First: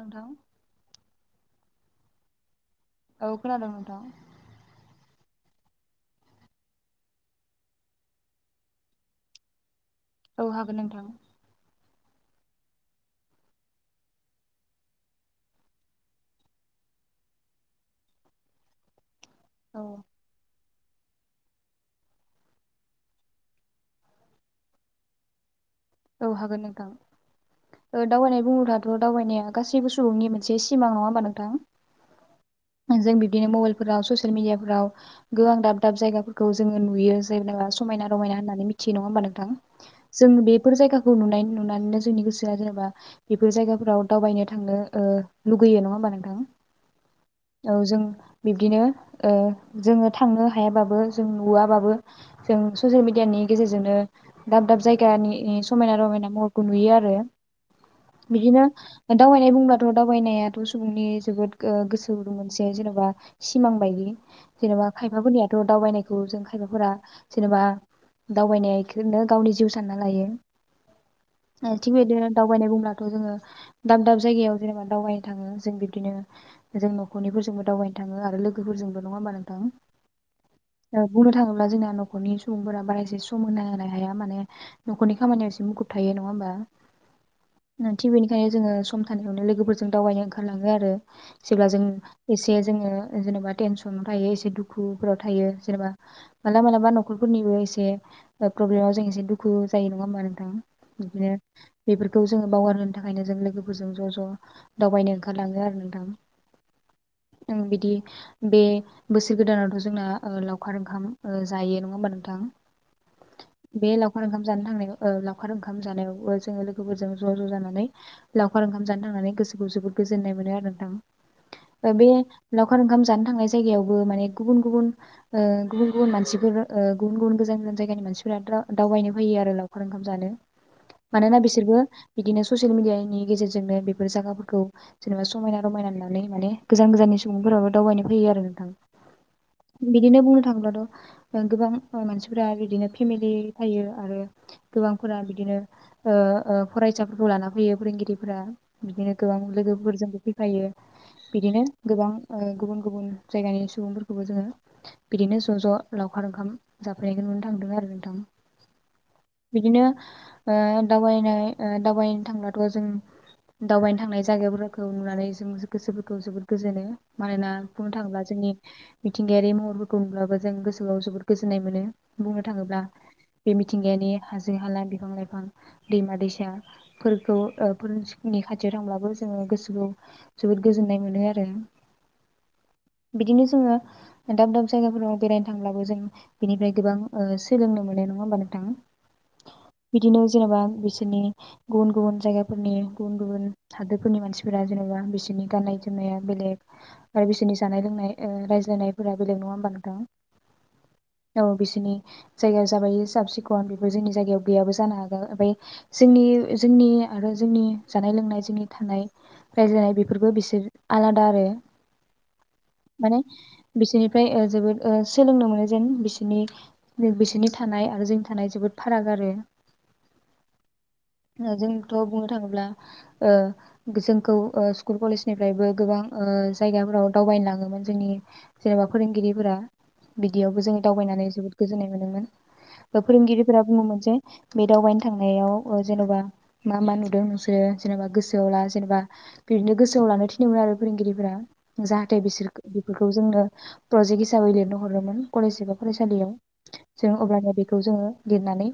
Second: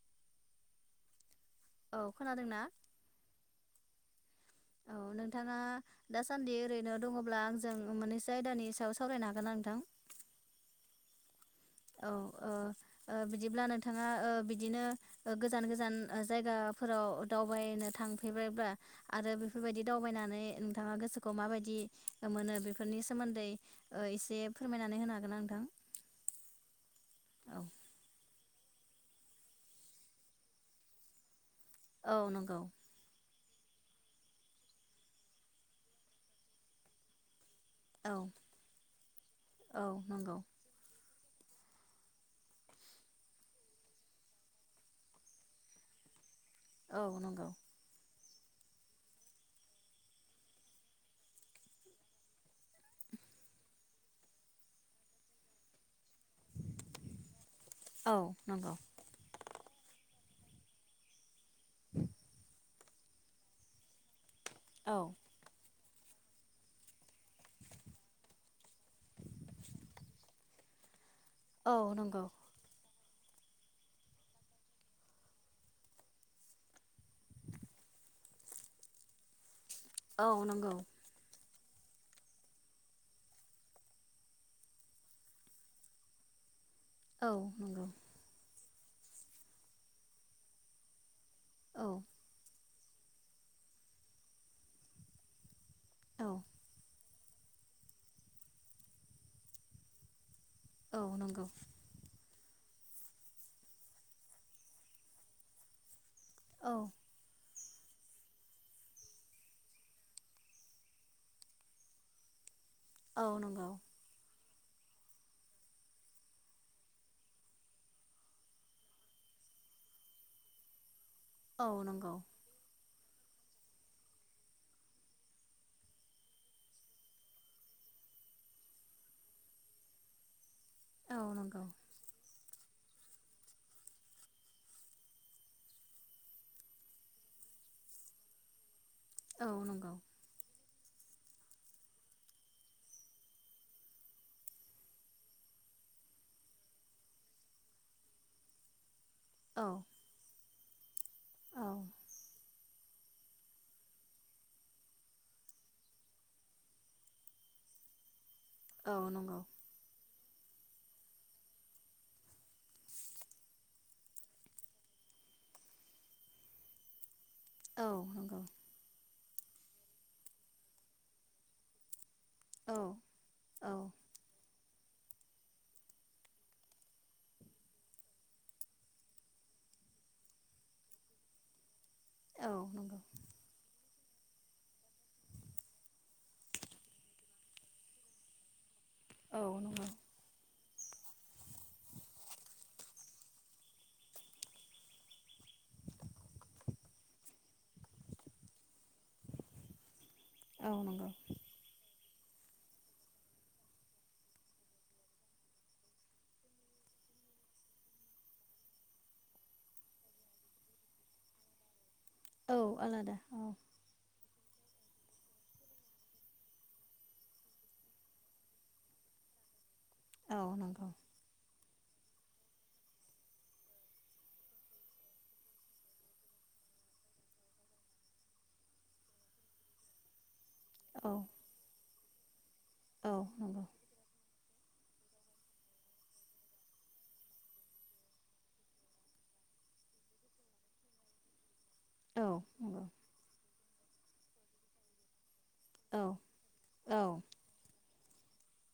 नोंथां। औ खोनादोंना? औ खोनादों नोंथां। औ नोंथाङा दासान्दि ओरैनो दङब्ला आंजों मोननैसो आयदानि सायाव सावरायनो हागोन ना नोंथां? औ हागोन नोंथां। औ ओ ओ बिदिब्ला नोंथाङा ओ बिदिनो ओ गोजान गोजान ओ जायगाफोराव दावबायनो थांफेरबायब्ला आरो औ बेफोरबायदि दावबायनानै नोंथाङा गोसोखौ माबायदि मोनो बेफोरनि सोमोन्दै ओ एसे फोरमायनानै होनो हागोन ना नोंथां? औ हागोन नोंथां। औ ओ दावबायनाय बुङोब्लाथ' दावबायनाया गासैबो सुबुंनि मोनसे सिमां नङा होनोमबा नोंथां? औ नंगौ। बिदिनो मबाइल फोराव ससियेल मिदिया फोराव गोबां दाब दाब जायगाफोरखौ जोङो नुयो जेनेबा समायना औ रमायना होननानै मिथियो नङा होमबा नोंथां औ जों नंगौ बे जायगाखौ नुनाय नुनानैनो जोंनि गोसोआ जेनेबा बेफोर जायगाफोराव दावबायनो थांनो ओ लुगैयो नङा होमबा नोंथां? औ नंगौ औ जों बिब्दिनो ओ जोङो थांनो हायाबाबो जों नुवाबाबो जों ससियेल मिडियानि गेजेरजोंनो दाब दाब जायगानि समायना रमायना महरखौ नुयो आरो औ बिदिनो नंगौ दावबायनाय बुंब्ला ब' दावबायनायाथ' सुबुंनि जोबोद गोसो स मोनसे जेनेबा सिमां बायदि जेनेबा औ खायफाफोरनियाथ' दावबायनाय खौ जों खायफाफोरा जेनेबा दावबायनायखौनो गावनि जिउ सानना लायो ओ औ थिकबाय नंगौ दावबायनाय बुंब्ला थ' जोङो दाब दाब जायगायाव जेनेबा दावबायनो थाङो जों बिदिनो जों न'खरनिफोरजोंबो दावबायनो थाङो आरो लोगोफोरजों नङा होमबा नोंथां औ नंगौ अब्ला जोंना न'खरनि सुबुंफोरा बारा एसे सम होनो हाया माने न'खरनि खामानियाव एसे मुखुब थायो नङा होमबा औ नंगौ थिग बेनिखायनो जोङो सम थानायावनो लोगोफोरजों दावबायनो ओंखारलाङो आरो जेब्ला जों औ एसे जोङो जेनेबा टेनसनाव थायो एसे दुखुफोराव थायो जेनेबा औ मालाबा मालाबा नखरफोरनिबो एसे प्रब्लेमाव जों एसे दुखु जायो नङा होमा नोंथां औ बिदिनो नंगौ बेफोरखौ जोङो बावगार होनो थाखायनो जों लोगोफोरजों ज' ज' दावबायनो ओंखारलाङो आरो नोंथां औ ओं बिदि बे बोसोर गोदानावथ' जोंना लावखार ओंखाम जायो नङा होमबा नोंथां औ नंगौ बे लावखार ओंखाम जानो थांनाखौ ओ लावखार ओंखाम जानायावबो जोङो लोगोफोरजों ज' ज' जानानै लावखार ओंखाम जानो थांनानै गोसोखौ जोबोद गोजोननाय मोनो आरो औ नोंथां बे नंगौ लावखार ओंखाम जानो थांनाय जायगायावबो माने गुबुन गुबुन ओ गुबुन गुबुन मानसिफोर ओ गुबुन गुबुन गोजान गोजान जायगानि मानसिफोरा दावबायनो फैयो आरो लावखार ओंखाम जानो औ मानोना नंगौ बिसोरबो बिदिनो ससियेल मिडियानि गेजेरजोंनो बेफोर जागाफोरखौ जेनेबा समायना रमायना नुनानै माने गोजान गोजाननि सुबुंफोराबो दावबायनो फैयो आरो नोंथां औ नंगौ बिदिनो बुंनो थांङोब्लाथ' ओ गोबां ओ मानसिफोरा बिदिनो फेमिलि फायो आरो गोबांफोरा बिदिनो ओ ओ फरायसाफोरखौ लाना फैयो फोरोंगिरिफोरा बिदिनो गोबां औ लोगोफोरजोंबो फै फायो बिदिनो औ गोबां ओ गुबुन गुबुन जायगानि सुबुंफोरखौबो जोङो बिदिनो ज' ज' लावखार ओंखाम जाफैनायखौ नुनो थांदों आरो नोंथां औ नंगौ बिदिनो ओ दावबायनाय ओ दावबायनो थांब्लाथ' जों दावबायनो थांनाय जायगाफोरखौ नुनानै जों गोसोफोरखौ जोबोद गोजोनो मानोना औ बुंनो थाङोब्ला नंगौ जोंनि मिथिंगायारि महरफोरखौ नुब्लाबो जों गोसोआव जोबोर गोजोननाय मोनो बुंनो औ थाङोब्ला बे औ मिथिंगानि हा हाजो हाला, बिफां लाइफां, दैमा दैसाफोरखौ ओ फोरनि खाथियाव थांब्लाबो जोङो गोसोखौ जोबोद गोजोननाय मोनो आरो। औ नंगौ बिदिनो जोङो दाब दाब जायगाफोराव बेरायनो थांब्लाबो जों बेनिफ्राय गोबां ओ सोलोंनो मोनो नङा होमबा नोंथां? औ नंगौ बिदिनो जेनेबा बिसोरनि गुबुन गुबुन जायगाफोरनि गुबुन गुबुन हादोरफोरनि मानसिफोरा जेनेबा बिसो नि गाननाय जोमनाया बेलेग आरो बिसोरनि जानाय लोंनाय ओ रायज्लायनायफोरा बेलेग नङा होमबा नोंथां? औ नंगौ औ बिसोरनि जायगाया जाबाय साब सिखन बेफोर जोंनि जायगायाव गैयाबो जानो हागौ ओमफ्राय जोंनि जोंनि आरो जोंनि जानाय लोंनाय जोंनि थानाय रायज्लायनाय बे फोरबो बिसोर आलादा आरो। औ आलादा माने औ बिसोरनिफ्राय ओ जोबोद ओ सोलोंनो मोनो जेन बिसोरनि बिसोरनि थानाय आरो जोंनि थानाय जोबोद फाराग आरो औ नंगौ। जोंथ' बुंनो थाङोब्ला ओ जोंखौ ओ स्कुल कलेजनिफ्रायबो गोबां ओ जायगाफोराव दावबायनो लाङोमोन जोंनि जेनेबा फोरोंगिरिफोरा बि दियावबो जों औ दावबायनानै जबोद गोजोननाय मोनोमोन। बा औ फोरोंगिरिफोरा नंगौ बुङोमोन जे बे दावबायनो थांनायाव ओ जेन'बा मा मा नुदों नोंसोरो जेनेबा गोसोआव ला जेनेबा बिदिनो गोसोआव लानो थिनोमोन आरो फोरोंगिरिफोरा जाहाथे औ बिसोरखो नंगौ बेफोरखौ जोंनो प्रजेक्ट हिसाबै लिरनो हरोमोन। कलेज एबा औ फरायसालियाव औ जों अब्लानो बेखौ जोङो लिरनानै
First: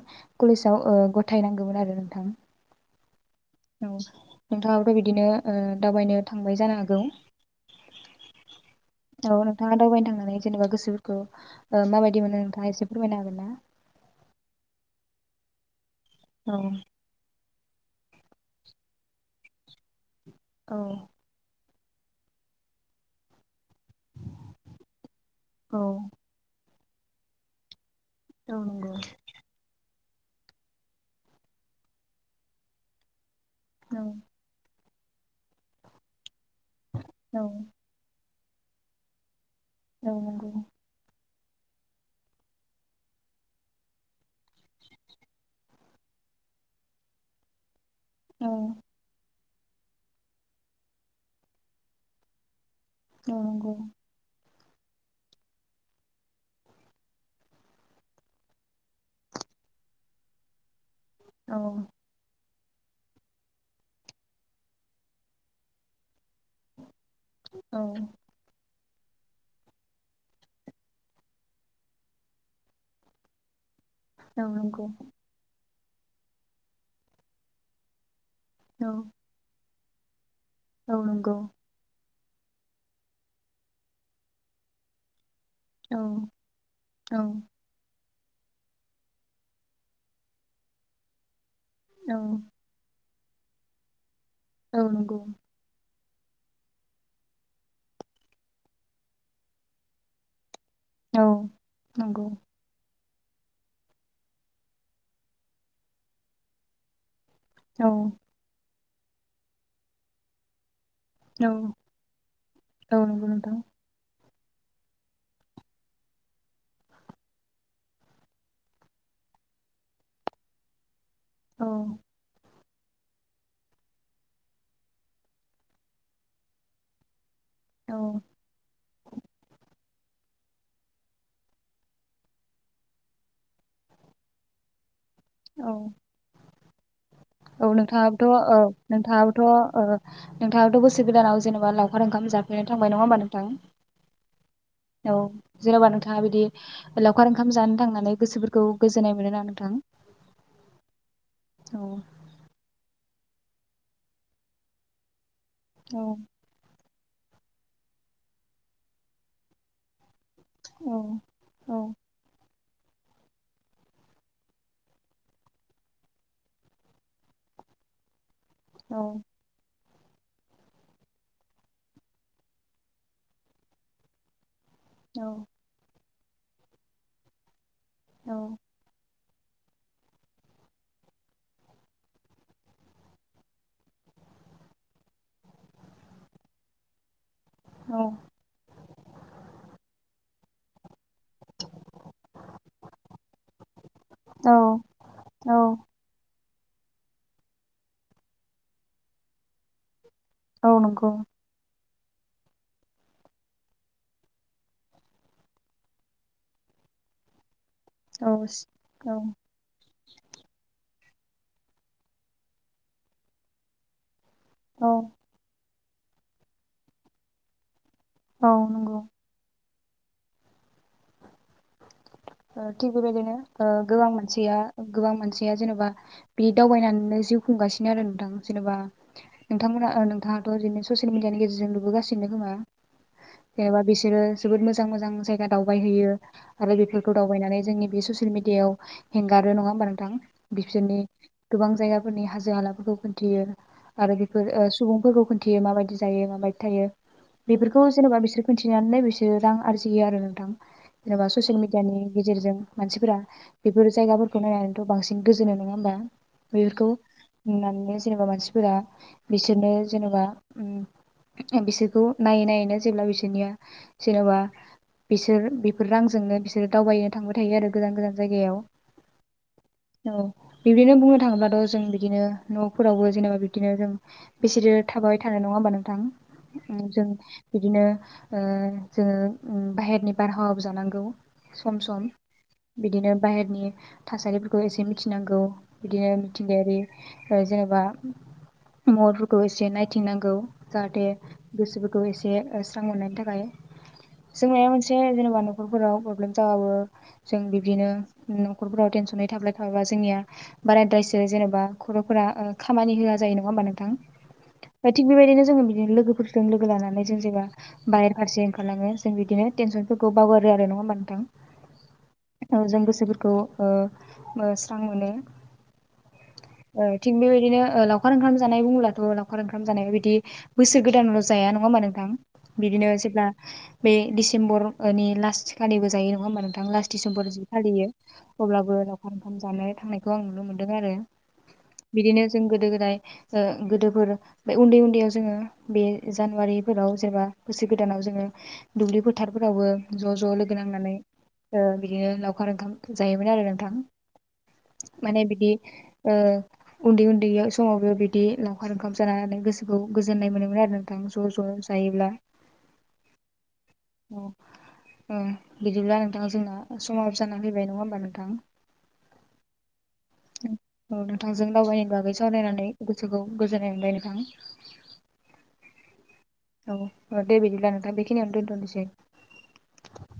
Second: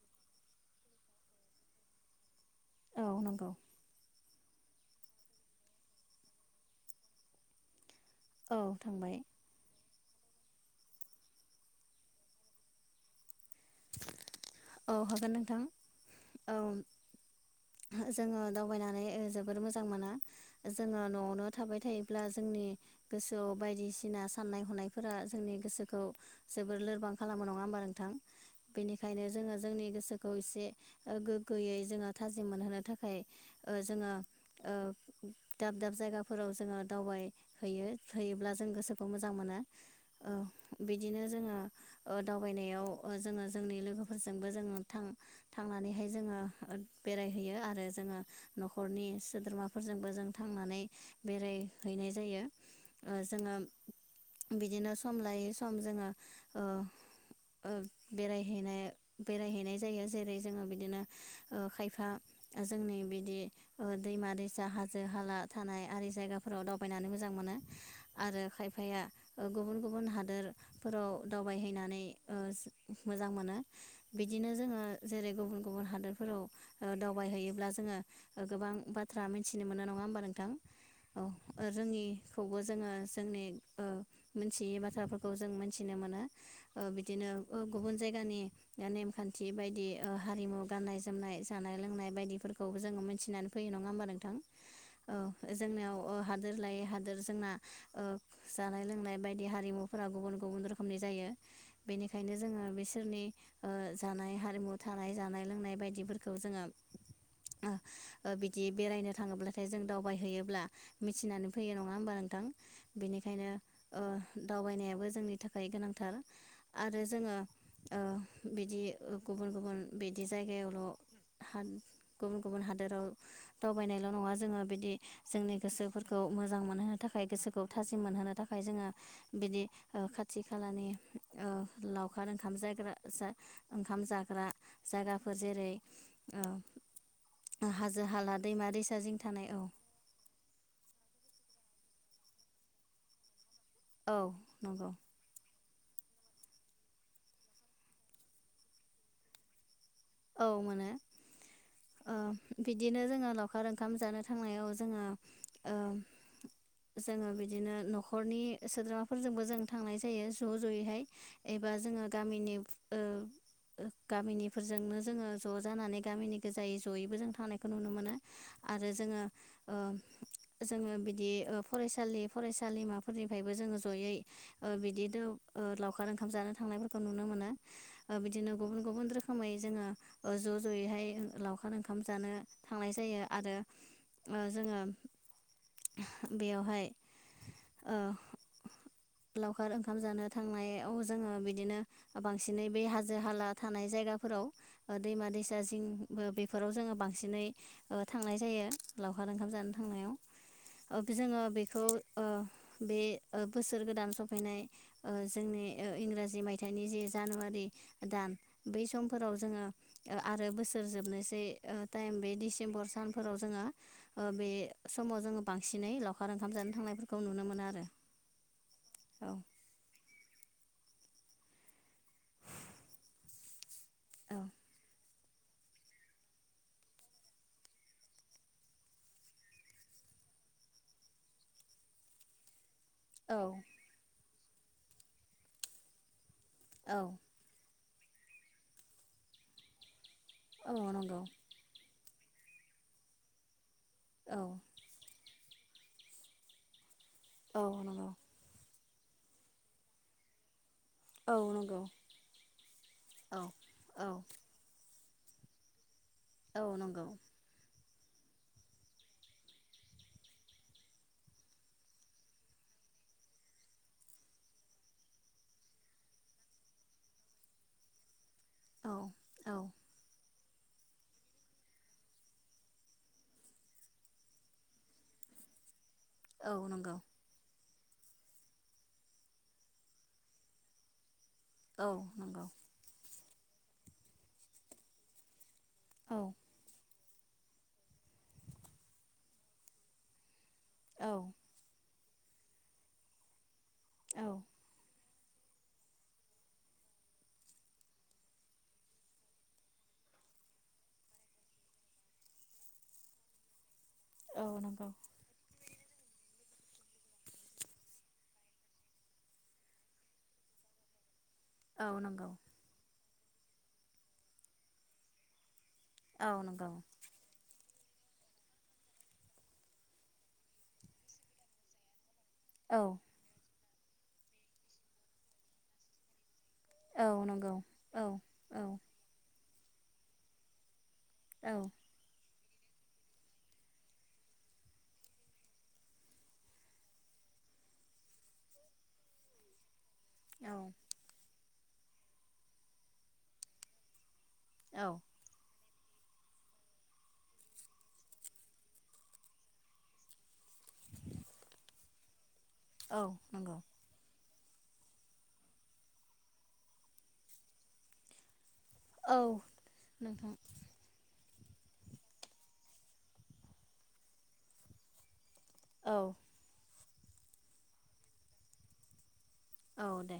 कलेजाव ओ गथायनांगौमोन आरो नोंथां। औ नंगौ औ। नोंथाङाबोथ' बिदिनो ओ दावबायनायाव थांबाय जानो हागौ? औ थांबाय। औ नोंथाङा दावबायनो थांनानै जेनेबा गोसोफोरखौ ओ माबादि मोनो नोंथाङा एसे फोरमायनो हागोन ना? औ हागोन नोंथां। औ। जोङो दावबायनानै ओ जोबोर मोजां मोनो। औ जोङो न'आवनो थाबाय थायोब्ला जोंनि गोसोआव बायदिसिना साननाय हनायफोरा जोंनि गोसोखौ जोबोर लोरबां खालामो नङा होनोमबा नों थां औ नंगौ। बेनिखायनो जोंनि गोसोखौ एसे गोग्गोयै जोङो थाजि मोनहोनो थाखाय अ औ जोङो अ दाब दाब जायगा फोराव जोङो औ दावबायहैयो हैयोब्ला जों गोसोखौ मोजां मोना। अ नंगौ बिदिनो जोङो अ दावबायनायाव अ जोङो जोंनि लोगो फोरजोंबो जों थां थांनानैहाय जोङो अ बेरायहैयो आरो जोङो औ न'खरनि सोद्रोमाफोरजोंबो जों थांनानै बेरायहैनाय जायो। अ औ जोङो नंगौ बिदिनो सम लायै सम जोङो ओ अ बेरायहैनाय बेरायहैनाय जायो जेरै जोङो बिदिनो औ अ खायफा जोंनि बिदि अ दैमा दैसा हाजो हाला थानाय आरि जायगाफोराव दाव बायनानै मोजां मोनो औ आरो खायफा फाया गुबुन गुबुन हादोरफोराव दावबायहैनानै अ मोजां मोनो बिदिनो जोङो नंगौ जेरै गुबुन। गुबुन हादरफोराव ओ दाव दावबायहैयोब्ला जोङो। गोबां औ बाथ्रा मिथिनो मोनो नङाना मबा नों थां औ जोंनि खौबो जोङो जोंनि ओ मिथियै बाथ्रा। खौ जों मोनथिनो औ मोना अ औ बिदिनो अ गुबुन। जायगानि आ नेमखान्थि बायदि हारिमु गाननाय जोमनाय जानाय लोंनाय औ बायदिफोरखौबो जोङो मोन थिनानै फैयो नङा होनबा नोंथां। औ नंगौ थां अ जोंनियाव अ हादोर लायै हादोर जोंना अ जानाय लोंनाय बायदि हारिमुफोरा गुबुन गुबुन रोखोमनि खमनि औ जायो नंगौ बेनिखायनो जोङो एसे। सोरनि आ जानाय हारिमु थानाय जानाय लोंनाय बायदिफोरखौ जोङो। ओ औ ओ बिदि बेरायनो थाङोब्लाथाय जों दावबायहैयोब्ला मिथिनानै फैयो नङा होमबा नोंथां औ नंगौ बेनिखायनो नोंथां ओ दावबायनायाबो जोंनि थाखाय गोनांथार आरो जोङो ओ बिदि गुबुन गुबुन बिदि जायगायावल' हाद औ गम गुबुन हादोराव दावबायनायल' नङा जोङो बिदि जोंनि गोसोफोरखौ मोजां मोनहोनो थाखाय गोसो खौ औ थाजिम मोनहोनो थाखाय जोङो बिदि ओ खाथि खालानि ओ लावखार ओंखाम जायग्रा जा ओंखाम जाग्रा जायगाफोर जेरै औ औ हाजो हाला नोंथाङाबोथ' औ दैमा दैसा जिं नोंथाङाबोथ' थानाय औ ओ नोंथाङाबोथ' बोसोर गोदानाव जेनेबा ला ओंखाम जाफेरनो थांबाय नङाहोमबा नोंथां औ नंगौ जेन'बा नोंथाङा बिदि लावखार ओंखाम जानो थांनानै गोसोफोरखौ गोजोननाय मोनो ना नोंथां औ मोनो औ ओ बिदिनो जोङो लावखार ओंखाम जानो थांनायाव जोङो ओ औ जोङो बिदिनो न'खरनि सोद्रोमाफोरजोंबो जों थांनाय जायो ज' औ ज'यैहाय एबा औ जोङो गामिनि ओ गामिनिफोरजोंनो जोङो ज' जानानै गामिनि गोजायै ज'यैबो जों थानायखौ नुनो मोनो आरो औ जोङो ओ जोङो बिदि फरायसालि फरायसालिमाफोरनिफ्रायबो जोङो जयै ओ बिदिनो औ ओ लाव लावखार ओंखाम जानो थांनायफोरखौ नुनो मोनो ओ बिदिनो गुबुन गुबुन रोखोम रोखोमै जोङो ओ ज' ज'यैहाय लावखार ओंखाम जानो थांनाय जायो आरो ओ जोङो बेयावहाय औ लावखार ओंखाम जानो थांनाय आव ज जोङो बिदिनो बांसिनै बे हाजो हाला थानाय जायगाफोराव औ दैमा औ दैसा जिं बेफोराव जोङो बांसिनै थांनाय जायो लावखार ओंखाम जानो थांनायाव। औ नंगौ जोङो बेखौ ओ बे ओ बोसोर गोदान सफैनाय ओ जोंनि ओ इंराजि मायथाइनि जे जानुवारि औ दान बै औ समफोराव जोङो ओ आरो बोसोर जोबनोसै ओ टाइम बे डिसेम्बर समफोराव जोङो ओ बे औ समाव जोङो बां बांसिनै लावखार ओंखाम जानो थांनायफोरखौ नुनो मोनो आरो। औ नंगौ औ थिग बेबादिनो ओ गोबां औ मोनसिया गोबां मान मानसिया जेनेबा बे दावबायनानैनो जिउ खुंगासिनो आरो नोंथां जेनेबा नोंथांमोना ओ नोंथाङाथ' बिदिनो ससियेल मिडियानि गेजेरजों नुबोगासिनो खोमा एबा बिसोरो जोबोद मोजां मोजां जायगा दावबायहैयो। आरो बेफोर औ दावबायनानै जोंनि बे ससियेल मिडियायाव हेंगारो नङा होमबा नोंथां औ बिसोरनि नंगौ गोबां जायगा फोरनि हाजो हालाफोरखौ खोन्थियो। आरो औ बेफोर ओ सुबुंफोरखौ थियो माबायदि जायो माबायदि थायो। औ बेफोरखौ नंगौ जेनेबा बिसोर खोन्थि खोन्थिनानैनो बिसोर रां आरजियो आरो नोंथां। जेनेबा औ ससियेल मे नंगौ जायनि गेजेरजों मानसिफोरा औ बेफोर औ जायगाफोरखौ नायनानैथ बांसिन गोजोनो नङा होमबा औ बेखौ नंगौ नुनानैनो जेनेबा मानसिफोरा बिसोरनो जेनेबा बिसोरखौ नायै नायैनो जेब्ला बिसोरनिया जेनेबा बिसोर बेफोर रांजोंनो दिनो दावबायनो थांबाय थायो आरो गोजान गोजान। जायगायाव औ औ औ बिब्दिनो बुंनो थाङोब्लाथ' जों बिदिनो न'फोरावबो जेनेबा बिब्दिनो जों बेसेथो थाबाय थानाय नङा होमबा नों थां औ ओम नंगौ जों बिदिनो ओ जोङो ओम बाहेरनि बारहावाबो जानांगौ। सम औ सम नंगौ बिदिनो बाहेरनि थासारिफोरखौ एसे मिथिनांगौ बिदिनो औ मिथिंगायारि जेनेबा महरफोरखौ एसे नायथिंनांगौ। जाहाथे औ बिस खौ एसे स्रां मोननायनि थाखाय। औ जों मायबा मोनसे जेनेबा न'खरफोराव प्रब्लेम जाबाबो जों बिबदिनो न'खरफोराव टेनसनै थाबलाय थाबाबा जोंनिया बाराद्रायसो जेनेबा खर'फोरा ओ खामानि होआ जायो नङा होमबा नों थां औ नंगौ थिग बेबायदिनो जों बिदिनो लोगोफोरजों लोगो लानानै जों जेबा बायेर फारसे ओंखारलाङो जों बिदिनो टेनसनफोरखौ बावगारो आरो नङा होमबा? नोंथां ‌। औ नंगौ। खौ ओ ओ स्रां मोनो। औ नंगौ औ थिग बेबायदिनो। ओ लावखार ओंखाम जानाय बुङोब्लाथ' लावखार ओंखाम जानाया बिदि बोसोर गोदानल' जाया नङा होमबा नोंथां? औ बिदिनो जेब्ला बे डिसेम्बर नि लास खालिबो जायो नंङा होमबा नों थां लास्ट औ दिसेम्बर सिम नंगौ फालियो औ औ अब्लाबो जानो थांनायखौ आं नुनो मोन्दों आरो। औ बिदिनो जों गोदो गोदाय ओ गोदोफोर बे उन्दै उन्दैयाव जोङो बे जानुवारिफोराव जेनबा बोसोर गोदानाव जोङो दुब्लि फोथारफोरावबो ज' ज' लोगो औ लोगोनांनानै ओ बिदिनो लावखार ओंखाम जायोमोन आरो नोंथां। औ माने बिदि ओ उन्दै उन्दै समावबो बिदि लावखार ओंखाम जानानै गोसोखौ गोजोननाय मोनोमोन आरो नोंथां ज' ज' जायोब्ला। औ नंगौ। [inaudible] उम बिदिब्ला नोंथां जोंना समाव जानानानै फैबाय नङा होमबा नोंथां। औ औ नोंथांजों दावबायनाय बागै सावरायनानै गोसोखौ गोजोननाय मोनबाय नोंथां। औ औ औ दे बिदिब्ला नोंथां बेखिनियावनो दोनथ'नोसै। औ दे।